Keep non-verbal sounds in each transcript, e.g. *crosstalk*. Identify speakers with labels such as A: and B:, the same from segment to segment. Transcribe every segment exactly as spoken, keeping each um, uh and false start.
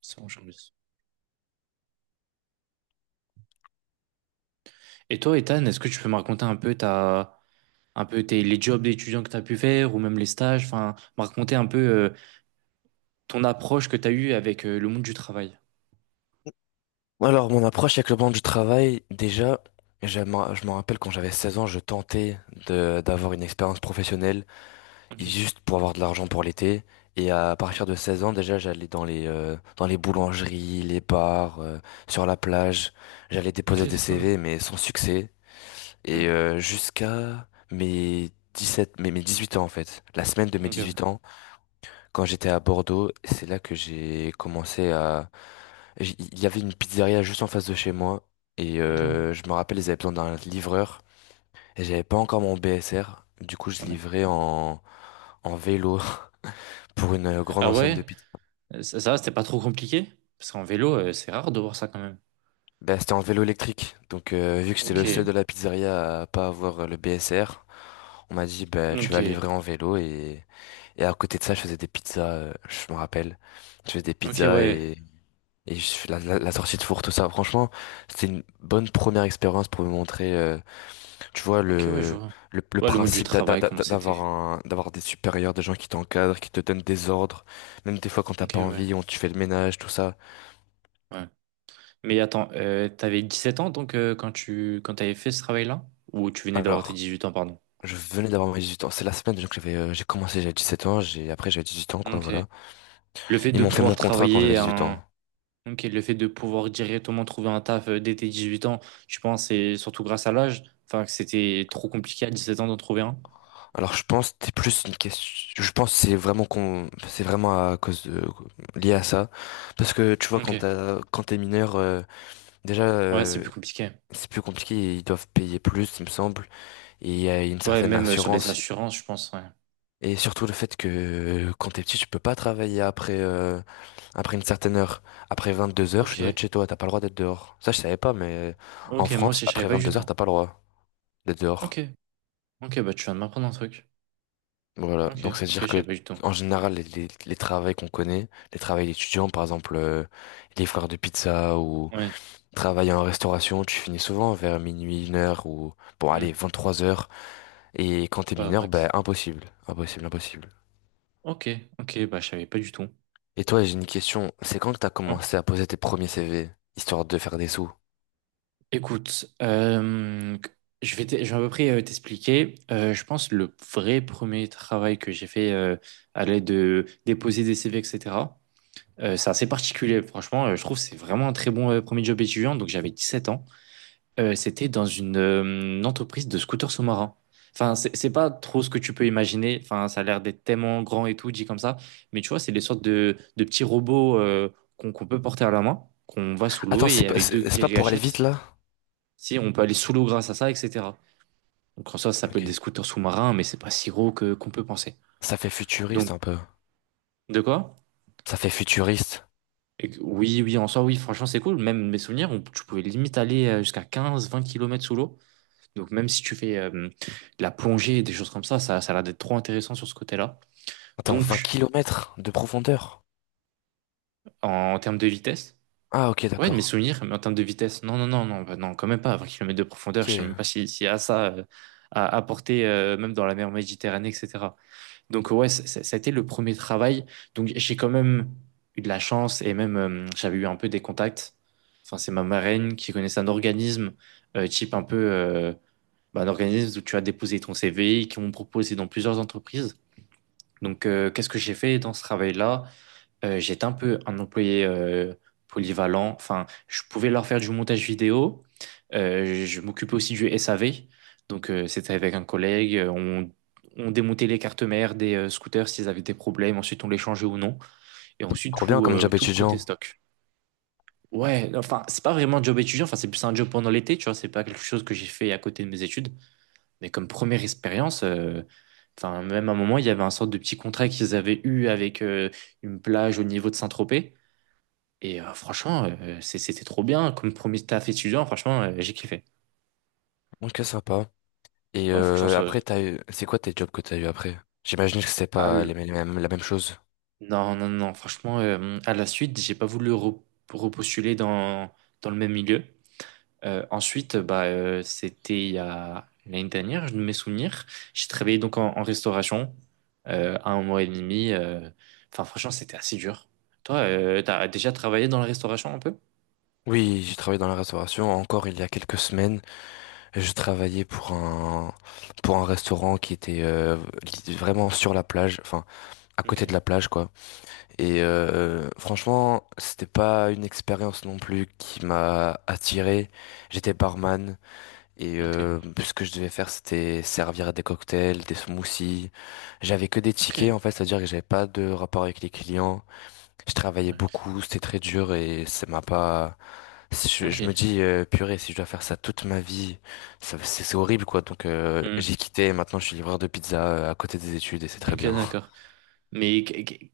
A: Ça mange en plus. Et toi, Ethan, est-ce que tu peux me raconter un peu ta, un peu tes, les jobs d'étudiants que tu as pu faire ou même les stages, enfin, me raconter un peu euh, ton approche que tu as eue avec euh, le monde du travail.
B: Alors, mon approche avec le monde du travail, déjà, je m'en je me rappelle quand j'avais seize ans, je tentais de- d'avoir une expérience professionnelle
A: Ok,
B: juste pour avoir de l'argent pour l'été. Et à
A: ouais.
B: partir de 16 ans, déjà, j'allais dans les, euh, dans les boulangeries, les bars, euh, sur la plage. J'allais
A: Ok,
B: déposer des
A: c'est cool.
B: C V, mais sans succès.
A: Hmm.
B: Et euh, jusqu'à mes dix sept mes, mes dix huit ans, en fait. La semaine de mes
A: Ok,
B: dix
A: ouais.
B: huit ans, quand j'étais à Bordeaux, c'est là que j'ai commencé à... j- Il y avait une pizzeria juste en face de chez moi. Et
A: Ok.
B: euh, je me rappelle, ils avaient besoin d'un livreur. Et j'avais pas encore mon B S R. Du coup, je
A: Ouais.
B: livrais en, en vélo *laughs* pour une euh, grande
A: Ah,
B: enseigne de
A: ouais?
B: pizza.
A: Euh, Ça, ça c'était pas trop compliqué? Parce qu'en vélo, euh, c'est rare de voir ça quand même.
B: Bah, c'était en vélo électrique. Donc, euh, vu que j'étais le seul
A: Ok,
B: de la pizzeria à pas avoir euh, le B S R, on m'a dit, bah, tu
A: ok,
B: vas livrer en vélo. Et, et à côté de ça, je faisais des pizzas, euh, je me rappelle. Je faisais des
A: ok,
B: pizzas
A: ouais.
B: et, et je fais la, la, la sortie de four, tout ça. Franchement, c'était une bonne première expérience pour me montrer, euh, tu vois,
A: Ok, ouais, je
B: le,
A: vois.
B: le, le
A: Ouais, le monde du
B: principe d'a- d'a-
A: travail,
B: d'a-
A: comment
B: d'avoir
A: c'était?
B: un, d'avoir des supérieurs, des gens qui t'encadrent, qui te donnent des ordres. Même des fois quand t'as
A: Ok,
B: pas
A: ouais.
B: envie, on, tu fais le ménage, tout ça.
A: Ouais. Mais attends, euh, t'avais sept ans donc euh, quand tu quand t'avais fait ce travail-là? Ou tu venais d'avoir tes
B: Alors,
A: dix-huit ans, pardon.
B: je venais d'avoir mes dix-huit ans. C'est la semaine, donc j'avais euh, j'ai commencé j'avais dix-sept ans, j'ai après j'avais dix-huit ans quoi,
A: Ok.
B: voilà.
A: Le fait
B: Ils
A: de
B: m'ont fait
A: pouvoir
B: mon contrat quand j'avais
A: travailler
B: dix-huit ans.
A: un. Ok, le fait de pouvoir directement trouver un taf euh, dès tes dix-huit ans, je pense c'est surtout grâce à l'âge. Enfin, que c'était trop compliqué à dix-sept ans d'en trouver un.
B: Alors, je pense que c'est plus une question, je pense que c'est vraiment con... c'est vraiment à cause de, lié à ça, parce que tu vois quand
A: Ok.
B: t'as quand t'es mineur, euh, déjà
A: Ouais, c'est
B: euh,
A: plus compliqué.
B: c'est plus compliqué, ils doivent payer plus il me semble, et il y a une
A: Ouais,
B: certaine
A: même euh, sur les
B: assurance.
A: assurances, je pense, ouais.
B: Et surtout le fait que euh, quand t'es petit, tu peux pas travailler après, euh, après une certaine heure. Après vingt-deux heures, tu dois
A: Ok.
B: être chez toi, t'as pas le droit d'être dehors. Ça, je savais pas, mais en
A: Ok, moi
B: France,
A: aussi, je savais
B: après
A: pas du
B: vingt-deux
A: tout.
B: heures, t'as pas le droit d'être
A: Ok.
B: dehors.
A: Ok, bah tu viens de m'apprendre un truc.
B: Voilà,
A: Ok,
B: donc
A: ok, je
B: c'est-à-dire que
A: savais pas du tout.
B: en général, les, les, les travails qu'on connaît, les travails d'étudiants, par exemple euh, les frères de pizza ou
A: Ouais.
B: travailler en restauration, tu finis souvent vers minuit, une heure ou bon
A: Hmm.
B: allez, vingt-trois heures. Et quand t'es
A: Ouais,
B: mineur, ben
A: Max.
B: impossible, impossible, impossible.
A: Ok, ok, bah je savais pas du tout.
B: Et toi, j'ai une question. C'est quand que t'as
A: Ouais.
B: commencé à poser tes premiers C V, histoire de faire des sous?
A: Écoute, euh, je vais, te- je vais à peu près euh, t'expliquer. Euh, je pense le vrai premier travail que j'ai fait euh, à l'aide de déposer des C V, et cetera euh, c'est assez particulier, franchement. euh, je trouve que c'est vraiment un très bon euh, premier job étudiant. Donc j'avais dix sept ans. Euh, c'était dans une, euh, une entreprise de scooters sous-marins. Enfin, c'est c'est pas trop ce que tu peux imaginer. Enfin, ça a l'air d'être tellement grand et tout, dit comme ça. Mais tu vois, c'est des sortes de, de petits robots euh, qu'on qu'on peut porter à la main, qu'on va sous l'eau
B: Attends, c'est
A: et
B: pas,
A: avec deux
B: c'est c'est pas pour aller vite
A: gâchettes.
B: là?
A: Si, on peut aller sous l'eau grâce à ça, et cetera. Donc en soi, ça peut être
B: Ok.
A: des scooters sous-marins, mais c'est pas si gros que qu'on peut penser.
B: Ça fait futuriste
A: Donc,
B: un peu.
A: de quoi?
B: Ça fait futuriste.
A: Et que- oui, oui, en soi, oui, franchement, c'est cool. Même mes souvenirs, on- tu pouvais limite aller euh, jusqu'à quinze, vingt kilomètres sous l'eau. Donc même si tu fais euh, de la plongée et des choses comme ça, ça, ça a l'air d'être trop intéressant sur ce côté-là.
B: Attends, vingt
A: Donc,
B: kilomètres de profondeur.
A: en, termes de vitesse,
B: Ah, ok,
A: ouais, de mes
B: d'accord.
A: souvenirs, mais en termes de vitesse, non, non, non, non, bah non, quand même pas, vingt kilomètres de profondeur, je sais même pas
B: Ok.
A: si- s'il y a ça euh, à apporter, euh, même dans la mer Méditerranée, et cetera. Donc ouais, ça, ça- ça a été le premier travail. Donc j'ai quand même eu de la chance et même euh, j'avais eu un peu des contacts. Enfin, c'est ma marraine qui connaissait un organisme euh, type un peu euh, bah, un organisme où tu as déposé ton C V, qui m'ont proposé dans plusieurs entreprises. Donc euh, qu'est-ce que j'ai fait dans ce travail-là? Euh, j'étais un peu un employé euh, polyvalent. Enfin, je pouvais leur faire du montage vidéo. Euh, je m'occupais aussi du S A V. Donc, euh, c'était avec un collègue. Euh, On, on démontait les cartes mères des euh, scooters s'ils avaient des problèmes. Ensuite, on les changeait ou non. Et ensuite,
B: Trop bien
A: tout,
B: comme
A: euh,
B: job
A: tout le côté
B: étudiant.
A: stock. Ouais, enfin, c'est pas vraiment un job étudiant. Enfin, c'est plus un job pendant l'été, tu vois. C'est pas quelque chose que j'ai fait à côté de mes études. Mais comme première expérience, euh, enfin, même à un moment, il y avait un sorte de petit contrat qu'ils avaient eu avec euh, une plage au niveau de Saint-Tropez. Et euh, franchement, euh, c'est- c'était trop bien. Comme premier taf étudiant, franchement, euh, j'ai kiffé.
B: Ok, sympa. Et
A: Ouais, franchement,
B: euh,
A: ça-
B: après, t'as eu... c'est quoi tes jobs que t'as eu après? J'imagine que c'était
A: à
B: pas
A: l-
B: les mêmes, la même chose.
A: non, non, non. Franchement, euh, à la suite, j'ai pas voulu re- repostuler dans, dans le même milieu. Euh, ensuite, bah, euh, c'était il y a l'année dernière, je ne mes souvenirs. J'ai travaillé donc en, en restauration euh, un mois et demi. euh. Enfin, franchement, c'était assez dur. Toi, euh, t'as déjà travaillé dans la restauration un peu?
B: Oui, j'ai travaillé dans la restauration encore il y a quelques semaines. Je travaillais pour un pour un restaurant qui était euh, li- vraiment sur la plage, enfin à côté de
A: Ok,
B: la plage quoi. Et euh, franchement, c'était pas une expérience non plus qui m'a attiré. J'étais barman et
A: ok,
B: euh, ce que je devais faire c'était servir des cocktails, des smoothies. J'avais que des
A: ok,
B: tickets en fait, c'est-à-dire que j'avais pas de rapport avec les clients. Je travaillais
A: ouais.
B: beaucoup, c'était très dur et ça m'a pas... je,
A: Ok,
B: je me dis, euh, purée, si je dois faire ça toute ma vie, ça- c'est c'est horrible quoi. Donc euh,
A: hmm,
B: j'ai quitté et maintenant je suis livreur de pizza, euh, à côté des études, et c'est très
A: ok,
B: bien.
A: d'accord. Mais qu- qu-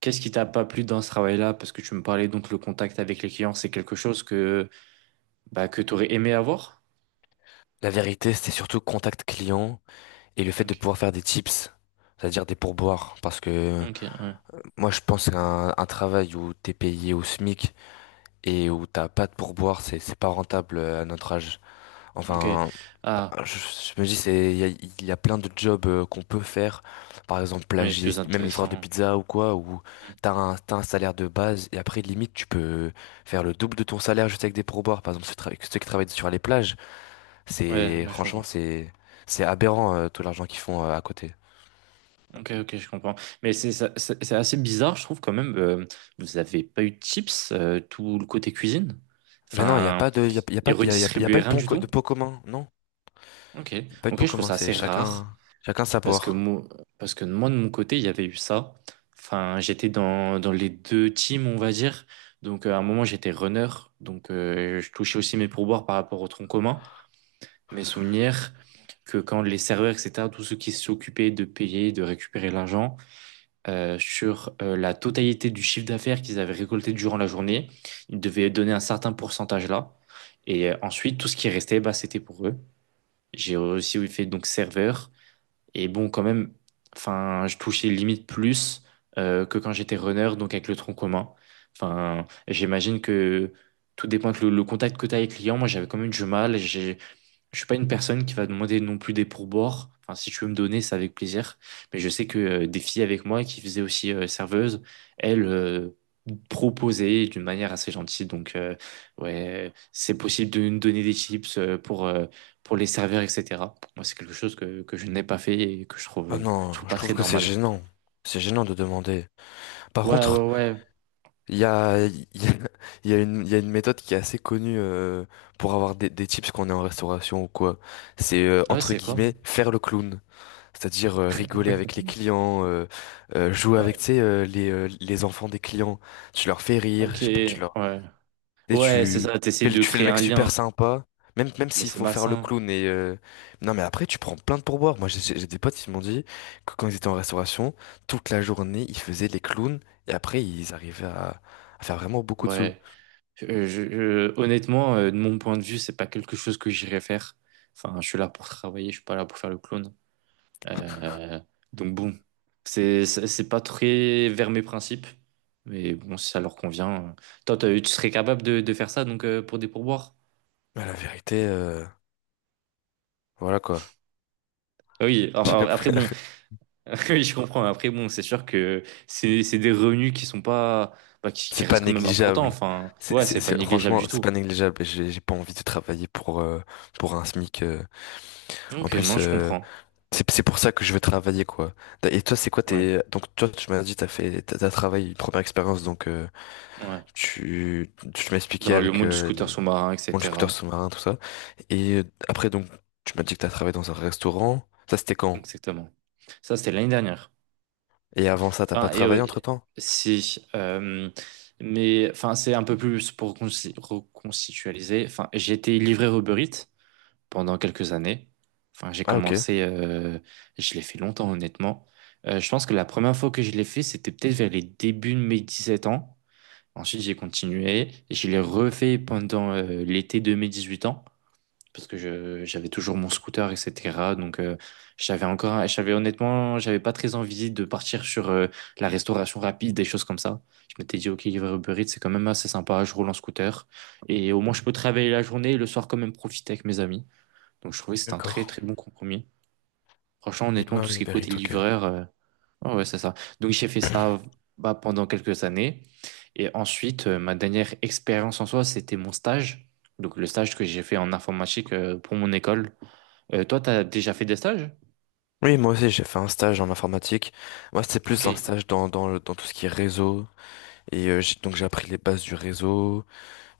A: qu'est-ce qui t'a pas plu dans ce travail-là? Parce que tu me parlais donc le contact avec les clients, c'est quelque chose que bah, que tu aurais aimé avoir?
B: *laughs* La vérité, c'était surtout contact client et le fait de
A: Ok,
B: pouvoir faire des tips, c'est-à-dire des pourboires. Parce que
A: ok, ouais,
B: moi je pense qu'un un travail où t'es payé au SMIC et où t'as pas de pourboire, c'est c'est pas rentable, euh, à notre âge.
A: ok.
B: Enfin,
A: Ah,
B: ah, Je, je me dis, c'est, il y a, il y a plein de jobs, euh, qu'on peut faire, par exemple
A: oui, plus
B: plagiste, même livreur de
A: intéressant.
B: pizza ou quoi, où
A: Hmm.
B: t'as un, t'as un salaire de base, et après limite tu peux faire le double de ton salaire juste avec des pourboires. Par exemple, ceux, tra- ceux qui travaillent sur les plages,
A: Ouais,
B: c'est
A: bah, je
B: franchement,
A: comprends.
B: c'est c'est aberrant, euh, tout l'argent qu'ils font, euh, à côté.
A: Ok, ok, je comprends. Mais c'est ça- c'est c'est assez bizarre, je trouve quand même. euh, vous avez pas eu de chips, euh, tout le côté cuisine?
B: Mais non, il y a
A: Enfin,
B: pas de, il y a, il y a
A: et
B: pas, de- il y a, il y a- il y a pas
A: redistribuer
B: eu de
A: rien
B: pont
A: du
B: co- de
A: tout?
B: pot commun, non?
A: Ok,
B: Il y a pas eu de
A: ok,
B: pot
A: je trouve
B: commun,
A: ça
B: c'est
A: assez rare.
B: chacun chacun sa
A: Parce que
B: poire.
A: moi, parce que moi, de mon côté, il y avait eu ça. Enfin, j'étais dans, dans les deux teams, on va dire. Donc, euh, à un moment, j'étais runner. Donc, euh, je touchais aussi mes pourboires par rapport au tronc commun. Mes souvenirs que quand les serveurs, et cetera, tous ceux qui s'occupaient de payer, de récupérer l'argent, euh, sur euh, la totalité du chiffre d'affaires qu'ils avaient récolté durant la journée, ils devaient donner un certain pourcentage là. Et euh, ensuite, tout ce qui restait, bah, c'était pour eux. J'ai aussi fait donc serveur. Et bon, quand même, enfin, je touchais limite plus euh, que quand j'étais runner, donc avec le tronc commun. Enfin, j'imagine que tout dépend que le, le contact que tu as avec le client. Moi, j'avais quand même du mal. J'ai- je suis pas une personne qui va demander non plus des pourboires. Enfin, si tu veux me donner, c'est avec plaisir. Mais je sais que euh, des filles avec moi qui faisaient aussi euh, serveuse, elles euh, proposaient d'une manière assez gentille. Donc, euh, ouais, c'est possible de nous donner des chips euh, pour, euh, pour les serveurs, et cetera. Moi, c'est quelque chose que, que je n'ai pas fait et que je trouve,
B: Ah
A: euh, je
B: non,
A: trouve
B: je
A: pas très
B: trouve que c'est
A: normal.
B: gênant, c'est gênant de demander. Par
A: Ouais,
B: contre.
A: ouais, ouais.
B: Il y a, il y a, *laughs* il y a une, il y a une méthode qui est assez connue, euh, pour avoir des, des tips quand on est en restauration ou quoi. C'est, euh,
A: Ah, ouais,
B: entre
A: c'est quoi?
B: guillemets, faire le clown, c'est-à-dire euh, rigoler avec les clients, euh, euh, jouer avec,
A: Ouais.
B: tu sais, euh, les, euh, les enfants des clients. Tu leur fais rire,
A: Ok,
B: je sais pas, tu leur
A: ouais.
B: et
A: Ouais, c'est
B: tu
A: ça, t'essayes
B: fais le,
A: de
B: tu fais le
A: créer
B: mec
A: un
B: super
A: lien,
B: sympa, même, même
A: mais
B: s'il
A: c'est
B: faut faire le
A: malsain.
B: clown. Et euh, Non, mais après, tu prends plein de pourboires. Moi, j'ai j'ai- j'ai des potes qui m'ont dit que quand ils étaient en restauration, toute la journée, ils faisaient les clowns, et après, ils arrivaient à, à faire vraiment beaucoup de sous.
A: Ouais. Euh, je- je- honnêtement, euh, de mon point de vue, c'est pas quelque chose que j'irais faire. Enfin, je suis là pour travailler, je suis pas là pour faire le clown. Euh, donc bon, c'est c'est c'est pas très vers mes principes, mais bon, si ça leur convient. euh. Toi, t'as- tu serais capable de, de faire ça donc euh, pour des pourboires?
B: Mais la vérité, euh, voilà quoi.
A: Ah, oui.
B: *laughs*
A: alors-
B: J'ai
A: alors, après bon,
B: l'impression...
A: *laughs* oui, je comprends. Après bon, c'est sûr que c'est c'est des revenus qui sont pas, bah, qui, qui
B: C'est pas
A: restent quand même importants.
B: négligeable.
A: Enfin,
B: C'est,
A: ouais,
B: c'est,
A: c'est pas
B: c'est-
A: négligeable
B: franchement,
A: du
B: c'est
A: tout.
B: pas négligeable. J'ai j'ai pas envie de travailler pour, euh, pour un SMIC. euh. En
A: Donc euh, non,
B: plus.
A: je
B: euh,
A: comprends.
B: C'est c'est pour ça que je veux travailler, quoi. Et toi, c'est quoi
A: Ouais,
B: tes... Donc, toi, tu m'as dit, t'as fait... T'as t'as travaillé une première expérience, donc... euh,
A: ouais.
B: tu... Tu m'as expliqué
A: Dans le
B: avec
A: monde du
B: euh,
A: scooter
B: les...
A: sous-marin,
B: Bon, le scooter
A: et cetera.
B: sous-marin, tout ça. Et euh, après, donc, tu m'as dit que t'as travaillé dans un restaurant. Ça, c'était quand?
A: Exactement. Ça, c'était l'année dernière.
B: Et avant ça, t'as pas
A: Enfin, et
B: travaillé
A: oui,
B: entre-temps?
A: si. euh, mais enfin, c'est un peu plus pour reconsi- reconstitualiser. Enfin, j'ai été livreur Uber Eats pendant quelques années. Enfin, j'ai
B: Ah, ok.
A: commencé. euh, je l'ai fait longtemps, honnêtement. Euh, je pense que la première fois que je l'ai fait, c'était peut-être vers les débuts de mes dix sept ans. Ensuite, j'ai continué. Et je l'ai refait pendant euh, l'été de mes dix huit ans parce que je, j'avais toujours mon scooter, et cetera. Donc, euh, j'avais encore, un- j'avais honnêtement, j'avais pas très envie de partir sur euh, la restauration rapide, des choses comme ça. Je m'étais dit, ok, livrer Uber Eats, c'est quand même assez sympa, je roule en scooter. Et au moins, je peux travailler la journée et le soir quand même profiter avec mes amis. Donc, je trouvais que c'était un très,
B: D'accord.
A: très bon compromis. Franchement, honnêtement,
B: Libre,
A: tout ce
B: oui,
A: qui est
B: Uber
A: côté
B: Eats, ok.
A: livreur, euh, ouais, ouais, c'est ça. Donc, j'ai fait
B: *clears throat*
A: ça bah, pendant quelques années. Et ensuite, euh, ma dernière expérience en soi, c'était mon stage. Donc, le stage que j'ai fait en informatique euh, pour mon école. Euh, toi, t'as déjà fait des stages?
B: Oui, moi aussi, j'ai fait un stage en informatique. Moi, c'était
A: Ok,
B: plus un stage dans, dans, le- dans tout ce qui est réseau. Et euh, j'ai- donc, j'ai appris les bases du réseau.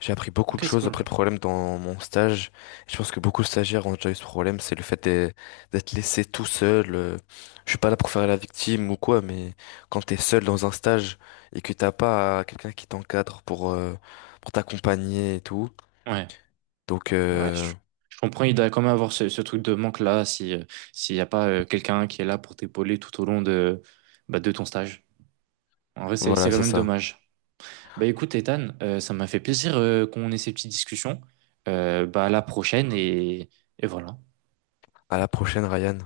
B: J'ai appris beaucoup
A: ok,
B: de
A: c'est
B: choses
A: cool.
B: après le problème dans mon stage. Je pense que beaucoup de stagiaires ont déjà eu ce problème, c'est le fait d'être d'être laissé tout seul. euh, Je suis pas là pour faire la victime ou quoi, mais quand t'es seul dans un stage et que t'as pas quelqu'un qui t'encadre pour euh, pour t'accompagner et tout.
A: Ouais,
B: Donc
A: ouais, je,
B: euh,
A: je comprends, il doit quand même avoir ce, ce truc de manque-là si, euh, s'il n'y a pas euh, quelqu'un qui est là pour t'épauler tout au long de, bah, de ton stage. En vrai, c'est,
B: voilà,
A: c'est quand
B: c'est
A: même
B: ça.
A: dommage. Bah écoute, Ethan, euh, ça m'a fait plaisir euh, qu'on ait ces petites discussions. Euh, bah à la prochaine et, et voilà.
B: À la prochaine, Ryan.